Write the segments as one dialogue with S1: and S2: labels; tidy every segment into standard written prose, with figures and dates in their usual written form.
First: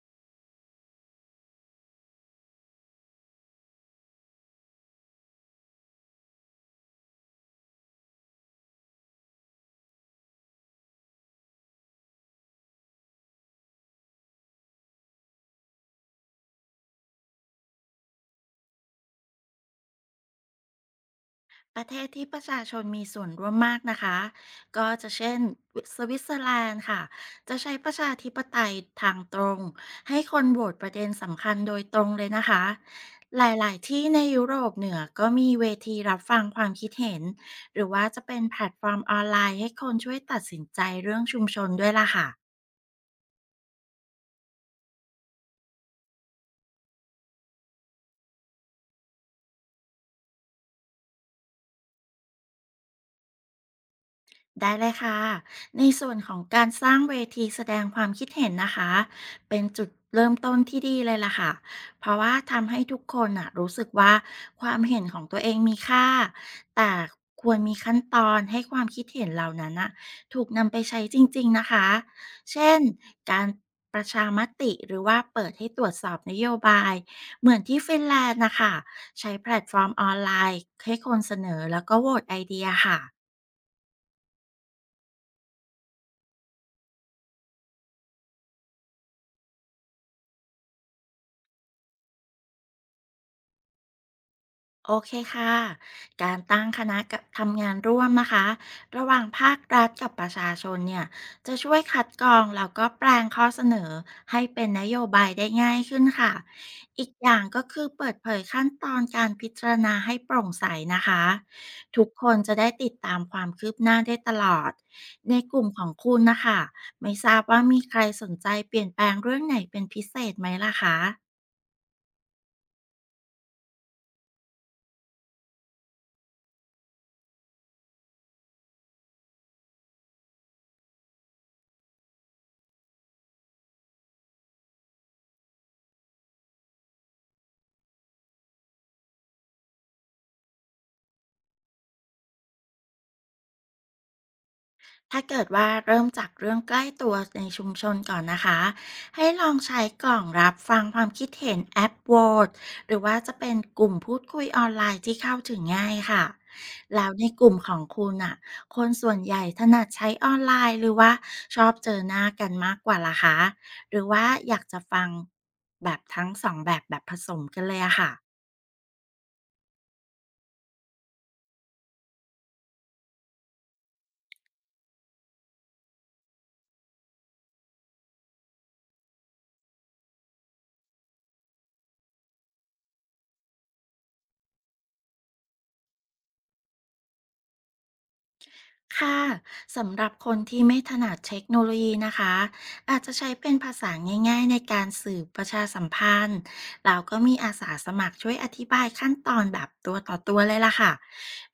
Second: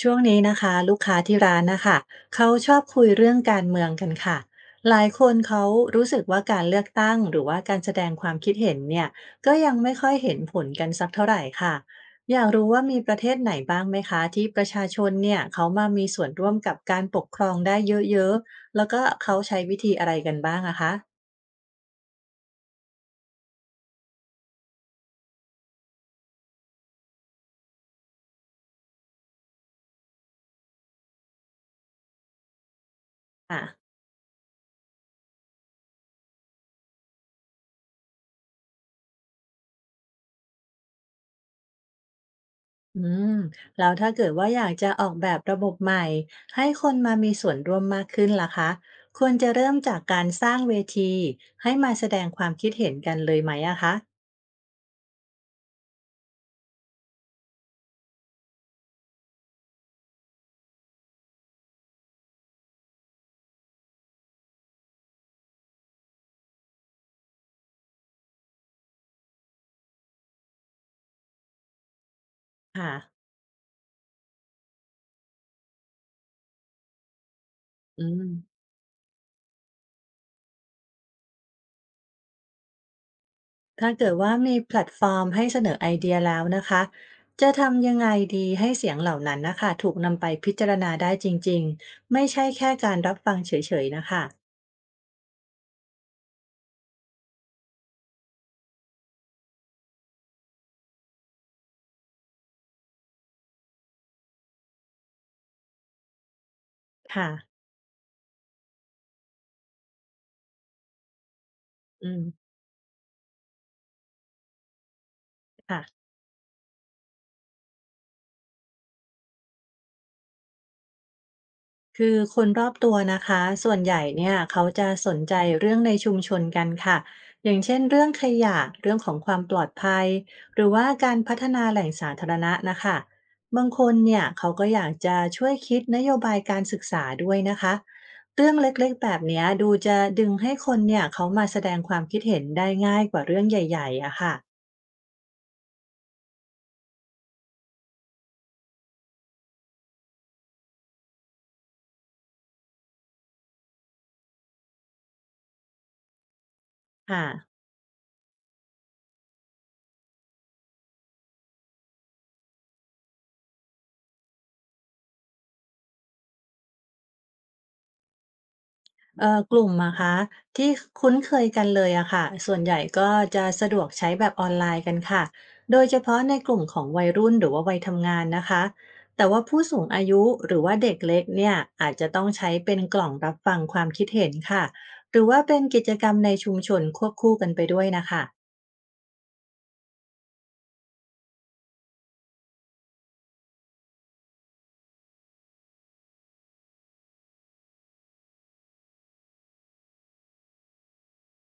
S1: ช่วงนี้นะคะลูกค้าที่ร้านนะคะเขาชอบคุยเรื่องการเมืองกันค่ะหลายคนเขารู้สึกว่าการเลือกตั้งหรือว่าการแสดงความคิดเห็นเนี่ยก็ยังไม่ค่อยเห็นผลกันสักเท่าไหร่ค่ะอยากรู้ว่ามีประเทศไหนบ้างไหมคะที่ประชาชนเนี่ยเขามามีส่วนร่วมกับการปกครองได้เยอะๆแล้วก็เขาใช้วิธีอะไรกันบ้างอะคะ
S2: ประเทศที่ประชาชนมีส่วนร่วมมากนะคะก็จะเช่นสวิตเซอร์แลนด์ค่ะจะใช้ประชาธิปไตยทางตรงให้คนโหวตประเด็นสำคัญโดยตรงเลยนะคะห
S1: อ่ะ
S2: ลายๆที่ในยุโรปเหนือก็มีเวทีรับฟังความคิดเห็นหรือว่าจะเป็นแพลตฟอร์มออนไลน์ให้คนช่วยตัดสินใจเรื่องชุมชนด้วยล่ะค่ะ
S1: อืมแล้วถ้าเกิดว่าอยากจะออกแบบระบบใหม่ให้คนมามีส่วนร่วมมากขึ้นล่ะคะควรจะเริ่มจากการสร้างเวทีให้มาแสดงความคิดเห็นกันเลยไหมอะคะ
S2: ได้เลยค่ะ ในส่วนของการสร้างเวทีแสดงความคิดเห็นนะคะ เป็นจุดเริ่มต้นที่ดีเลยล่ะค่ะ เพราะว่าทำให้ทุกคนอ่ะรู้สึกว่าความเห็นของตัวเองมีค่า แต่ควรมีขั้นตอนให้ความคิดเห็นเหล่านั้นน่ะถูกนำไปใช้จริงๆนะคะ เช่น
S1: ค่ะ
S2: การประชามติหรือว่าเปิดให้ตรวจสอบนโยบายเหมือนที่ฟิ
S1: อื
S2: นแล
S1: ม
S2: นด์นะคะใช้แพลตฟอร์มออนไลน์ให้คนเสนอแล้วก็โหวตไอเดียค่ะ
S1: ถ้าเกิดว่ามีแพลตฟอร์มให้เสนอไอเดียแล้วนะคะจะทำยังไงดีให้เสียงเหล่านั้นนะคะถูกนำไปพิจารณาได้จริงๆไม่ใช่แค่การรับฟังเฉยๆนะคะ
S2: โอเคค่ะ การตั้งคณะกับทำงานร่วมนะคะระหว่างภาครัฐกับประชาชนเนี่ยจะช่วยคัดกรองแล้วก็แปลงข้อเสนอให้เป็นนโยบายได้ง่ายขึ้นค่ะอีกอ
S1: ค่ะ
S2: ย่างก็คือเปิดเผยขั้นตอนการพิจารณาให้โปร่งใสนะคะทุก
S1: อื
S2: คน
S1: ม
S2: จะได้ติดตามความคืบหน้าได้ตลอดในกลุ่มข
S1: ค่ะ
S2: องคุณนะคะไม่ทราบว่ามีใครสนใจเปลี่ยนแปลงเรื่องไหนเป็นพิเศษไหมล่ะคะ
S1: คือคนรอบตัวนะคะส่วนใหญ่เนี่ยเขาจะสนใจเรื่องในชุมชนกันค่ะอย่างเช่นเรื่องขยะเรื่องของความปลอดภัยหรือว่าการพัฒนาแหล่งสาธารณะนะคะบางคนเนี่ยเขาก็อยากจะช่วยคิดนโยบายการศึกษาด้วยนะคะเรื่องเล็กๆแบบเนี้ยดูจะดึงให้คนเนี่ยเขามาแสดงความคิดเห็นได้ง่ายกว่าเรื่องใหญ่ๆอะค่ะ
S2: ถ้าเกิดว่าเริ่มจากเรื่องใกล้ตัวในชุมชนก่อนนะคะให้ลองใช้กล่องรับฟังความคิดเห็นแอปโหวตหรือว่าจะเป็นกลุ่มพูดคุยออนไลน์ที่เข้าถึงง่ายค่ะแล้ว
S1: ค่ะ
S2: ในกลุ่มของคุณอ่ะคนส่วนใหญ่ถนัดใช้ออนไลน์หรือว่าชอบเจอหน้ากันมากกว่าล่ะคะหรือว่าอยากจะฟังแบบทั้งสองแบบแบบผสมกันเลยอะค่ะ
S1: กลุ่มอะคะที่คุ้นเคยกันเลยอะค่ะส่วนใหญ่ก็จะสะดวกใช้แบบออนไลน์กันค่ะโดยเฉพาะในกลุ่มของวัยรุ่นหรือว่าวัยทำงานนะคะแต่ว่าผู้สูงอายุหรือว่าเด็กเล็กเนี่ยอาจจะต้องใช้เป็นกล่องรับฟังความคิดเห็นค่ะหรือว่าเป็นกิจกรรมในชุมชนควบคู่กันไปด้วยนะคะ
S2: ค่ะสำหรับคนที่ไม่ถนัดเทคโนโลยีนะคะอาจจะใช้เป็นภาษาง่ายๆในการสื่อประชาสัมพันธ์แล้วก็มีอาสาสมัครช่วยอธิบายขั้นตอนแบบตัวต่อตัวเลยล่ะค่ะ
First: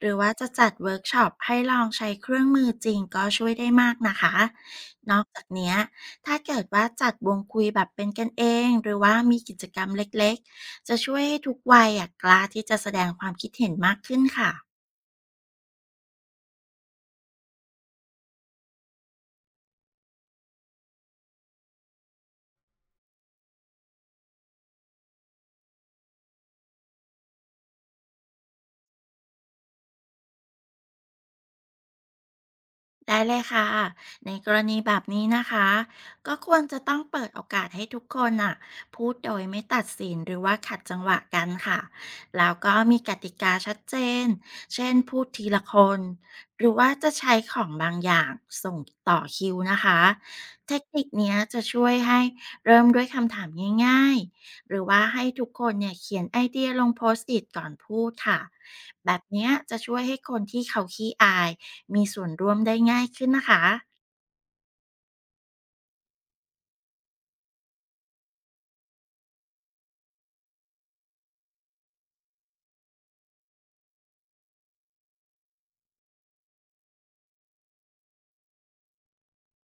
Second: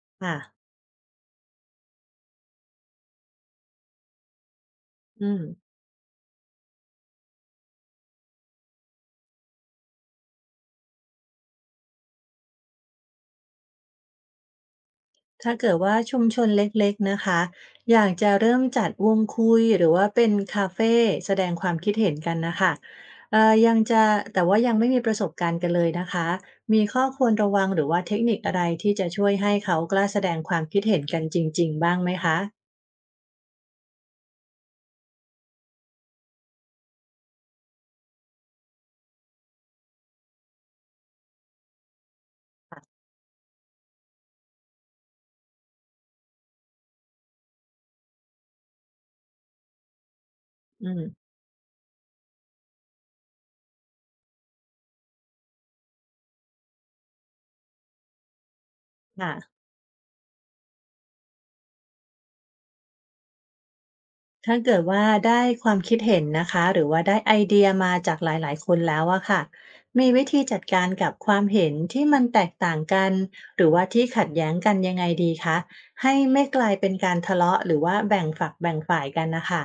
S2: หรือว่า
S1: ค่ะ
S2: จะจัดเวิร์กช็อปให้ลองใช้เครื่องมือจริงก็ช่วยได้มากนะคะนอก
S1: อืม
S2: จากเนี้ยถ้าเกิดว่าจัดวงคุยแบบเป็นกันเองหรือว่ามีกิจกรรมเล็กๆจะช่วยให้ทุกวัยอะกล้าที่จะแสดงความคิดเห็นมากขึ้นค่ะ
S1: ถ้าเกิดว่าชุมชนเล็กๆนะคะอยากจะเริ่มจัดวงคุยหรือว่าเป็นคาเฟแสดงความคิดเห็นกันนะคะเอ่อยังจะแต่ว่ายังไม่มีประสบการณ์กันเลยนะคะมีข้อควรระวังหรือว่าเทคนิคอะไรที่จะช่วยให้เขากล้าแสดงความคิดเห็นกันจริงๆบ้างไหมคะ
S2: ได้เลยค่ะในกรณีแบบนี้นะคะก็ควรจะต้องเปิดโอกาสให้ทุกคนอ่ะพูดโดยไม่ตัดสินหรือว่าขัดจังหวะกันค่ะแล้วก็มีกติกาชัดเจนเช่นพูดทีละคนหรือว่าจะใช้ของบางอย่างส่งต่อคิวนะคะเทค
S1: อื
S2: นิค
S1: ม
S2: เนี้ยจะช่วยให้เริ่มด้วยคำถามง่ายๆหรือว่าให้ทุกคนเนี่ยเขียนไอเดียลงโพสต์อิทก่อนพูดค่ะแบบ
S1: ค่ะ
S2: เนี้ยจะช่วยให้คนที่เขาขี้อาย มีส่วนร่วมได้ง่ายขึ้นนะคะ
S1: ถ้าเกิดว่าได้ความคิดเห็นนะคะหรือว่าได้ไอเดียมาจากหลายๆคนแล้วอะค่ะมีวิธีจัดการกับความเห็นที่มันแตกต่างกันหรือว่าที่ขัดแย้งกันยังไงดีคะให้ไม่กลายเป็นการทะเลาะหรือว่าแบ่งฝักแบ่งฝ่ายกันนะคะ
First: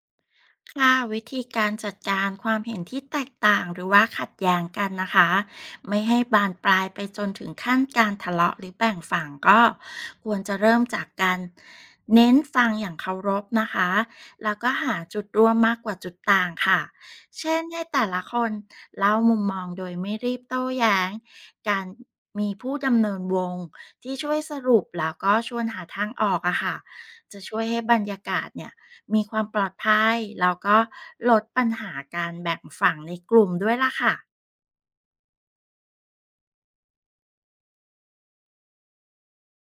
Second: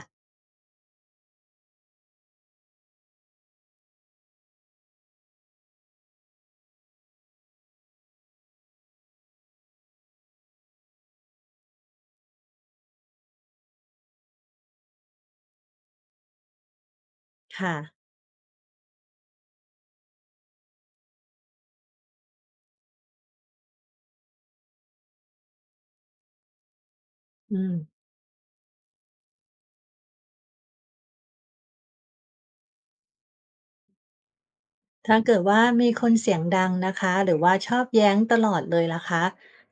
S2: ค่ะวิธีการจัดการความเห็นที่แตกต่างหรือว่าขัดแย้งกันนะคะไม่ให้บานปลายไปจนถึงขั้นการทะเลาะหรือแบ่งฝั่งก็ควรจะเริ่มจากการเน้นฟังอย่างเคารพนะคะแล้วก็หาจุดร่วมมากกว่าจุดต่างค่ะเช่น
S1: ค่ะ
S2: ให้แต่ละคนเล่ามุมมองโดยไม่รีบโต้แย้งการมีผู้ดำเนินวงที่ช่วยสรุปแล้วก็ชวนหาทางออกอะค่ะจะ
S1: อื
S2: ช่วย
S1: ม
S2: ให้บรรยากาศเนี่ย มีความปลอดภัยแล้วก็ลดปัญหาการแบ่งฝั่งในกลุ่มด้วยล่ะค่ะ
S1: ถ้าเกิดว่ามีคนเสียงดังนะคะหรือว่าชอบแย้งตลอดเลยล่ะคะ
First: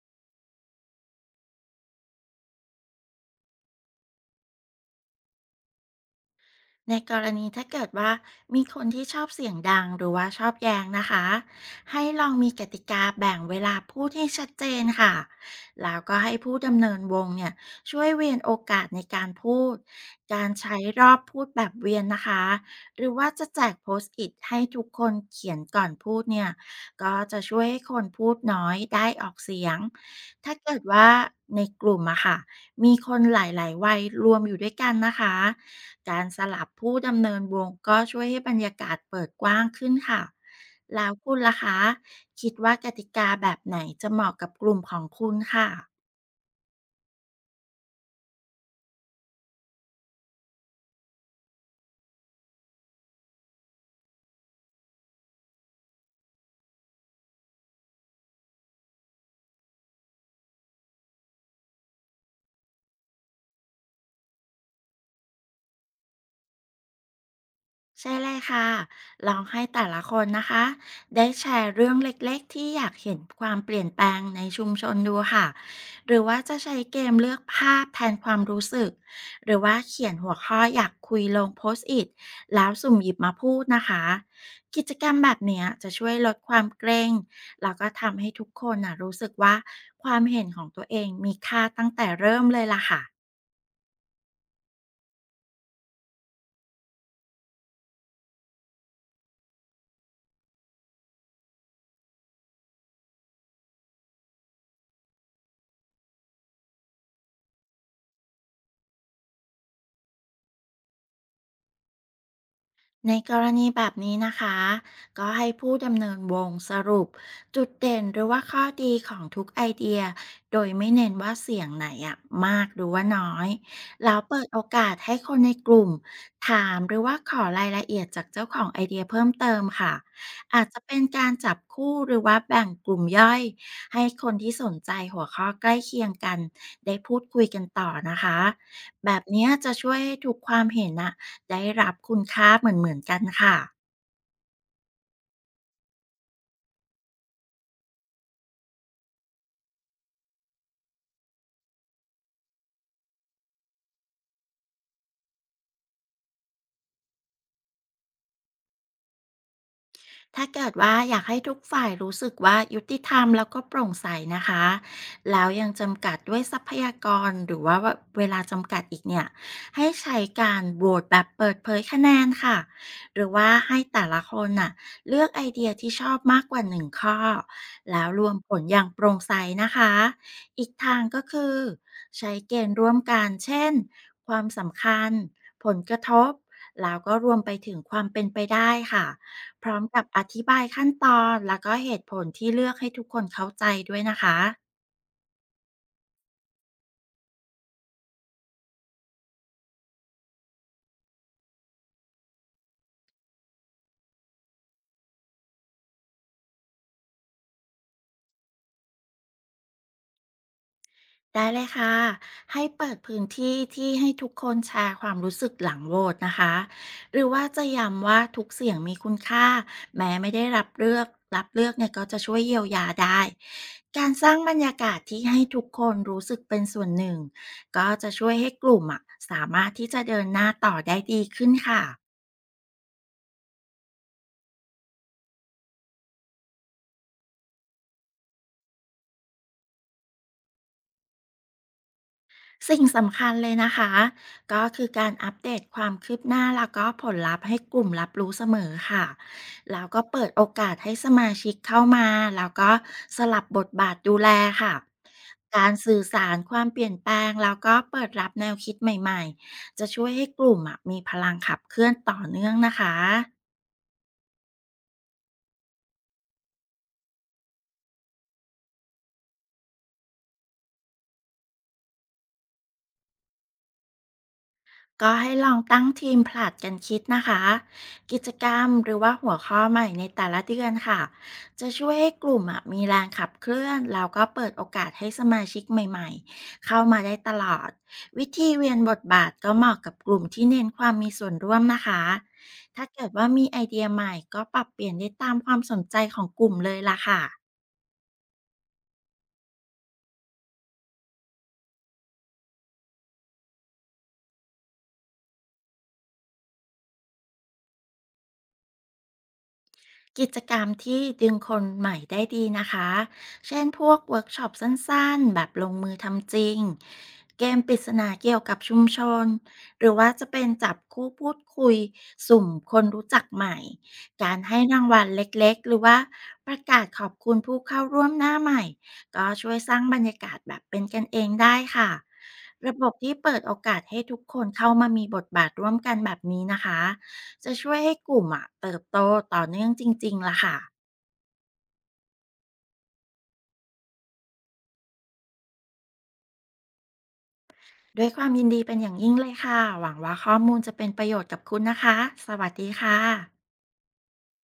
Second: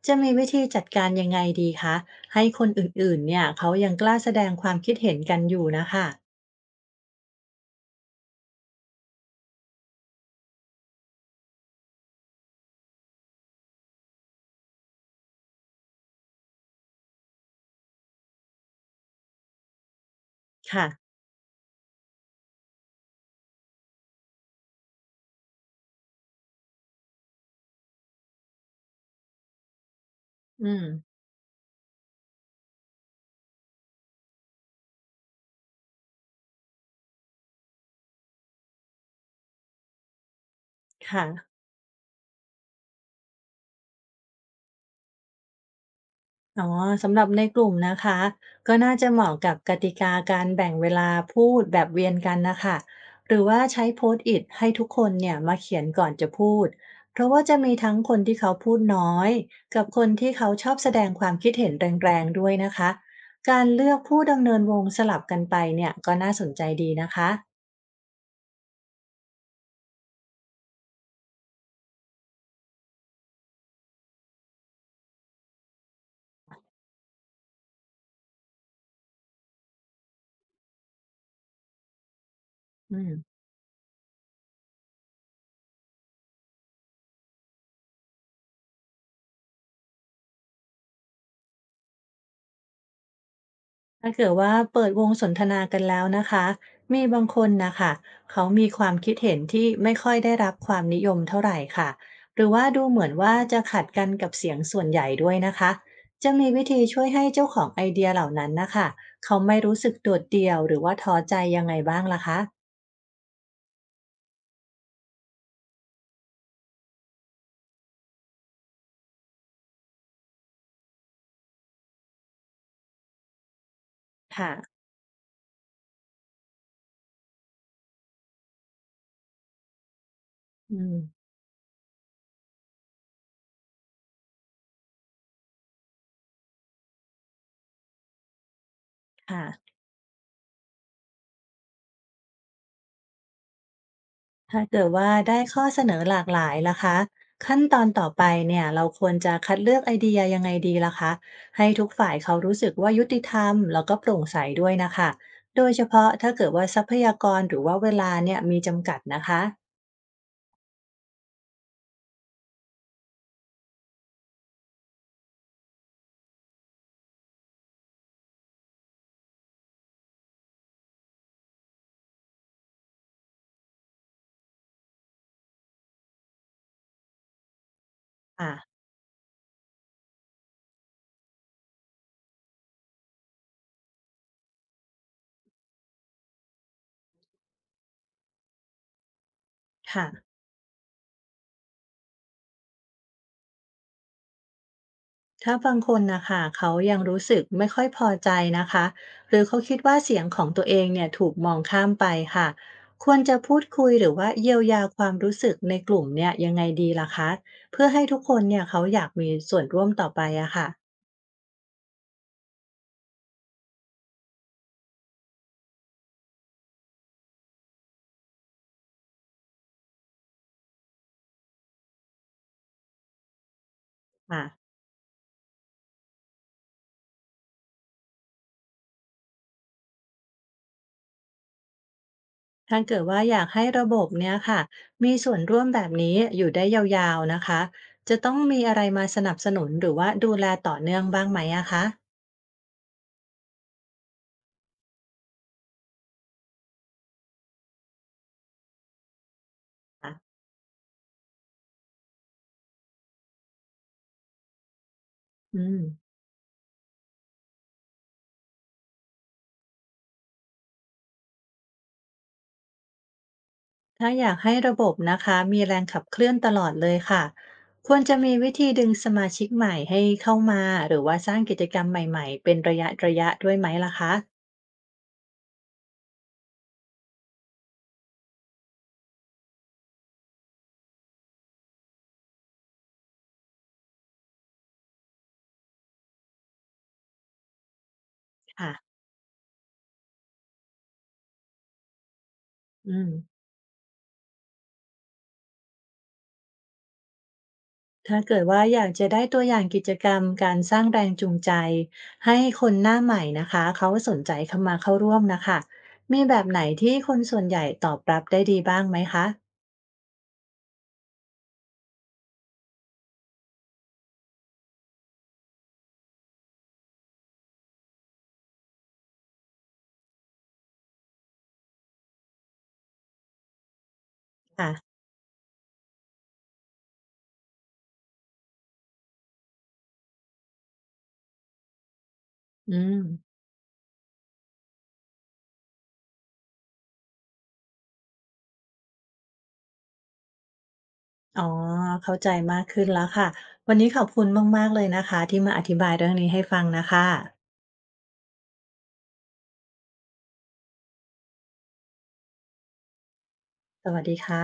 S1: จะมีวิธีจัดการยังไงดีคะให้คนอื่นๆเนี่ยเขายังกล้าแสดงความคิดเห็นกันอยู่นะคะ
S2: ในกรณีถ้าเกิดว่ามีคนที่ชอบเสียงดังหรือว่าชอบแย้งนะคะให้ลองมีกติกาแบ่งเวลาพูดให้ชัดเจนค่ะแล้วก็ให้ผู้ดำเนินวงเนี่ยช่วยเวียนโอกาสในการพูดการใช้
S1: ค่ะ
S2: รอบพูดแบบเวียนนะคะหรือว่าจะแจกโพสต์อิทให้ทุกคนเขียนก่อนพูดเนี่ยก็จะช่วยให้คนพูดน้อยได้ออกเสียงถ้า
S1: อื
S2: เกิด
S1: ม
S2: ว่าในกลุ่มอะค่ะมีคนหลายๆวัยรวมอยู่ด้วยกันนะคะ การสลับผู้ดำเนินวงก็ช่วยให้บรรยากาศเปิดกว้างขึ้นค่ะ แล้ว
S1: ค่ะ
S2: คุณล่ะคะ คิดว่ากติกาแบบไหนจะเหมาะกับกลุ่มของคุณค่ะ
S1: อ๋อสำหรับในกลุ่มนะคะก็น่าจะเหมาะกับกติกาการแบ่งเวลาพูดแบบเวียนกันนะคะหรือว่าใช้โพสต์อิทให้ทุกคนเนี่ยมาเขียนก่อนจะพูดเพราะว่าจะมีทั้งคนที่เขาพูดน้อยกับคนที่เขาชอบแสดงความคิดเห็นแรงๆด้วยนะคะการเลือกผู้ดำเนินวงสลับกันไปเนี่ยก็น่าสนใจดีนะคะ
S2: ใช่เลยค่ะ ลองให้แต่ละคนนะคะได้แชร์เรื่องเล็กๆที่อยากเห็นความเปลี่ยนแปลงในชุมชนดูค่ะ หรือว่าจะใช้เกมเลือกภาพแทนความรู้สึก หรือว่าเขียนหัวข้ออยากคุยลงโพสต์อิทแล้วสุ่
S1: อื
S2: มหยิบ
S1: ม
S2: มาพูดนะคะ กิจกรรมแบบเนี้ยจะช่วยลดความเกรงแล้วก็ทำให้ทุกคนนะรู้สึกว่าความเห็นของตัวเองมีค่าตั้งแต่เริ่มเลยล่ะค่ะ
S1: ถ้าเกิดว่าเปิดวงสนทนากันแล้วนะคะมีบางคนนะคะเขามีความคิดเห็นที่ไม่ค่อยได้รับความนิยมเท่าไหร่ค่ะหรือว่าดูเหมือนว่าจะขัดกันกับเสียงส่วนใหญ่ด้วยนะคะจะมีวิธีช่วยให้เจ้าของไอเดียเหล่านั้นนะคะเขาไม่รู้สึกโดดเดี่ยวหรือว่าท้อใจยังไงบ้างล่ะคะ
S2: ในกรณีแบบนี้นะคะก็ให้ผู้ดำเนินวงสรุปจุดเด่นหรือว่าข้อดีของทุกไอเดียโดยไม่เน้นว่าเสียงไหนอะมากหรือว่าน้อยแล้วเปิด
S1: ค่ะ
S2: โอกาสให้คนในกลุ่มถามหรือว่าขอรายละเอียดจากเจ้าของไอเดียเพิ่มเติมค่ะอาจ
S1: อื
S2: จะ
S1: ม
S2: เป็นการจับคู่หรือว่าแบ่งกลุ่มย่อยให้คนที่สนใจหัวข้อใกล้เคียงกันได้พูดคุยกันต่อนะคะแบบ
S1: ค่ะ
S2: เนี้ยจะช่วยให้ทุกความเห็นอะ ได้รับคุณค่าเหมือนๆกันค่ะ
S1: ถ้าเกิดว่าได้ข้อเสนอหลากหลายล่ะคะขั้นตอนต่อไปเนี่ยเราควรจะคัดเลือกไอเดียยังไงดีล่ะคะให้ทุกฝ่ายเขารู้สึกว่ายุติธรรมแล้วก็โปร่งใสด้วยนะคะโดยเฉพาะถ้าเกิดว่าทรัพยากรหรือว่าเวลาเนี่ยมีจำกัดนะคะ
S2: ถ้าเกิดว่าอยากให้ทุกฝ่ายรู้สึกว่ายุติธรรมแล้วก็โปร่งใสนะคะแล้วยังจำกัดด้วยทรัพยากรหรือว่าเวลาจำกัดอีกเนี่ยให้ใช้การโหวตแบบเปิดเผยคะแนนค่ะหรือว่าให้แต่ละคนน่ะเลือกไอเดียที่ชอบมากกว่าหนึ่งข้อแล้วรวม
S1: อ่ะ
S2: ผลอย่างโปร่งใสนะคะอีกทางก็คือใช้เกณฑ์ร่วมกันเช่นความสำคัญผลกระทบแล้วก็รวมไปถึงความเป็นไปได้ค่ะ พร้อมกับ
S1: ค่ะ
S2: อธิบายขั้นตอนแล้วก็เหตุผลที่เลือกให้ทุกคนเข้าใจด้วยนะคะ
S1: ถ้าบางคนนะคะเขายังรู้สึกไม่ค่อยพอใจนะคะหรือเขาคิดว่าเสียงของตัวเองเนี่ยถูกมองข้ามไปค่ะควรจะพูดคุยหรือว่าเยียวยาความรู้สึกในกลุ่มเนี่ยยังไงดีล่ะคะเพื่อให้ทุกคนเนี่ยเขาอยากมีส่วนร่วมต่อไปอะค่ะ
S2: ได้เลยค่ะให้เปิดพื้นที่ที่ให้ทุกคนแชร์ความรู้สึกหลังโหวตนะคะหรือว่าจะย้ำว่าทุกเสียงมีคุณค่าแม้ไม่ได้รับเลือกเนี่ยก็จะช่วยเยียวยาได้การสร้าง
S1: ค่ะ
S2: บรรยากาศที่ให้ทุกคนรู้สึกเป็นส่วนหนึ่งก็จะช่วยให้กลุ่มอะสามารถที่จะเดินหน้าต่อได้ดีขึ้นค่ะ
S1: ถ้าเกิดว่าอยากให้ระบบเนี่ยค่ะมีส่วนร่วมแบบนี้อยู่ได้ยาวๆนะคะจะต้องมีอะไรมาสนับสนุนหรือว่าดูแลต่อเนื่องบ้างไหมอะคะ
S2: สิ่งสำคัญเลยนะคะก็คือการอัปเดตความคืบหน้าแล้วก็ผลลัพธ์ให้กลุ่มรับรู้เสมอค่ะแล้วก็
S1: ค่ะ
S2: เปิดโอกาสให้สมาชิกเข้ามาแล้วก็สลับบทบาทดูแลค่ะ
S1: อื
S2: การ
S1: ม
S2: สื่อสารความเปลี่ยนแปลงแล้วก็เปิดรับแนวคิดใหม่ๆจะช่วยให้กลุ่มอะมีพลังขับเคลื่อนต่อเนื่องนะคะ
S1: ถ้าอยากให้ระบบนะคะมีแรงขับเคลื่อนตลอดเลยค่ะควรจะมีวิธีดึงสมาชิกใหม่ให้เข้ามาหรือว่าสร้างกิจกรรมใหม่ๆเป็นระยะระยะด้วยไหมล่ะคะ
S2: ก็ให้ลองตั้งทีมผลัดกันคิดนะคะกิจกรรมหรือว่าหัวข้อใหม่ในแต่ละเดือนค่ะจะช่วยให้กลุ่มอะมีแรงขับเคลื่อนแล้วก็เปิดโอกาสให้สมาชิกใหม่ๆเข้ามาได้ตลอดวิธีเวี
S1: ค่ะ
S2: ยนบทบาทก็เหมาะกับกลุ่มที่เน้นความมีส่วนร่วมนะคะถ้า
S1: อื
S2: เกิด
S1: ม
S2: ว่ามีไอเดียใหม่ก็ปรับเปลี่ยนได้ตามความสนใจของกลุ่มเลยล่ะค่ะ
S1: ถ้าเกิดว่าอยากจะได้ตัวอย่างกิจกรรมการสร้างแรงจูงใจให้คนหน้าใหม่นะคะเขาสนใจเข้ามาเข้าร่วมนะคะมีแบบไหนที่คนส่วนใหญ่ตอบรับได้ดีบ้างไหมคะ
S2: กิจกรรมที่ดึงคนใหม่ได้ดีนะคะ เช่นพวกเวิร์กช็อปสั้นๆ แบบลงมือทำจริง เกมปริศนาเกี่ยวกับชุมชน หรือว่าจะเป็นจับคู่พูดคุยสุ่มคนรู้จักใหม่ การให้ราง
S1: ค่ะ
S2: วัลเล็กๆ หรือว่าประกาศขอบคุณผู้เข้าร่วมหน้าใหม่ ก็ช่วยสร้างบรรยากาศแบบเป็นกันเองได้ค่ะ ระ
S1: อื
S2: บบ
S1: ม
S2: ที่เปิดโอกาสให้ทุกคนเข้ามามีบทบาทร่วมกันแบบนี้นะคะ จะช่วยให้กลุ่มอะเติบโตต่อเนื่องจริงๆล่ะค่ะ
S1: อ๋อเข้าใจมากขึ้นแล้วค่ะวันนี้ขอบคุณมากๆเลยนะคะที่มาอธิบายเรื่องนี้ให้ฟังนะคะ
S2: ด้วยความยินดีเป็นอย่างยิ่งเลยค่ะหวังว่าข้อมูลจะเป็นประโยชน์กับคุณนะคะสวัสดีค่ะ
S1: สวัสดีค่ะ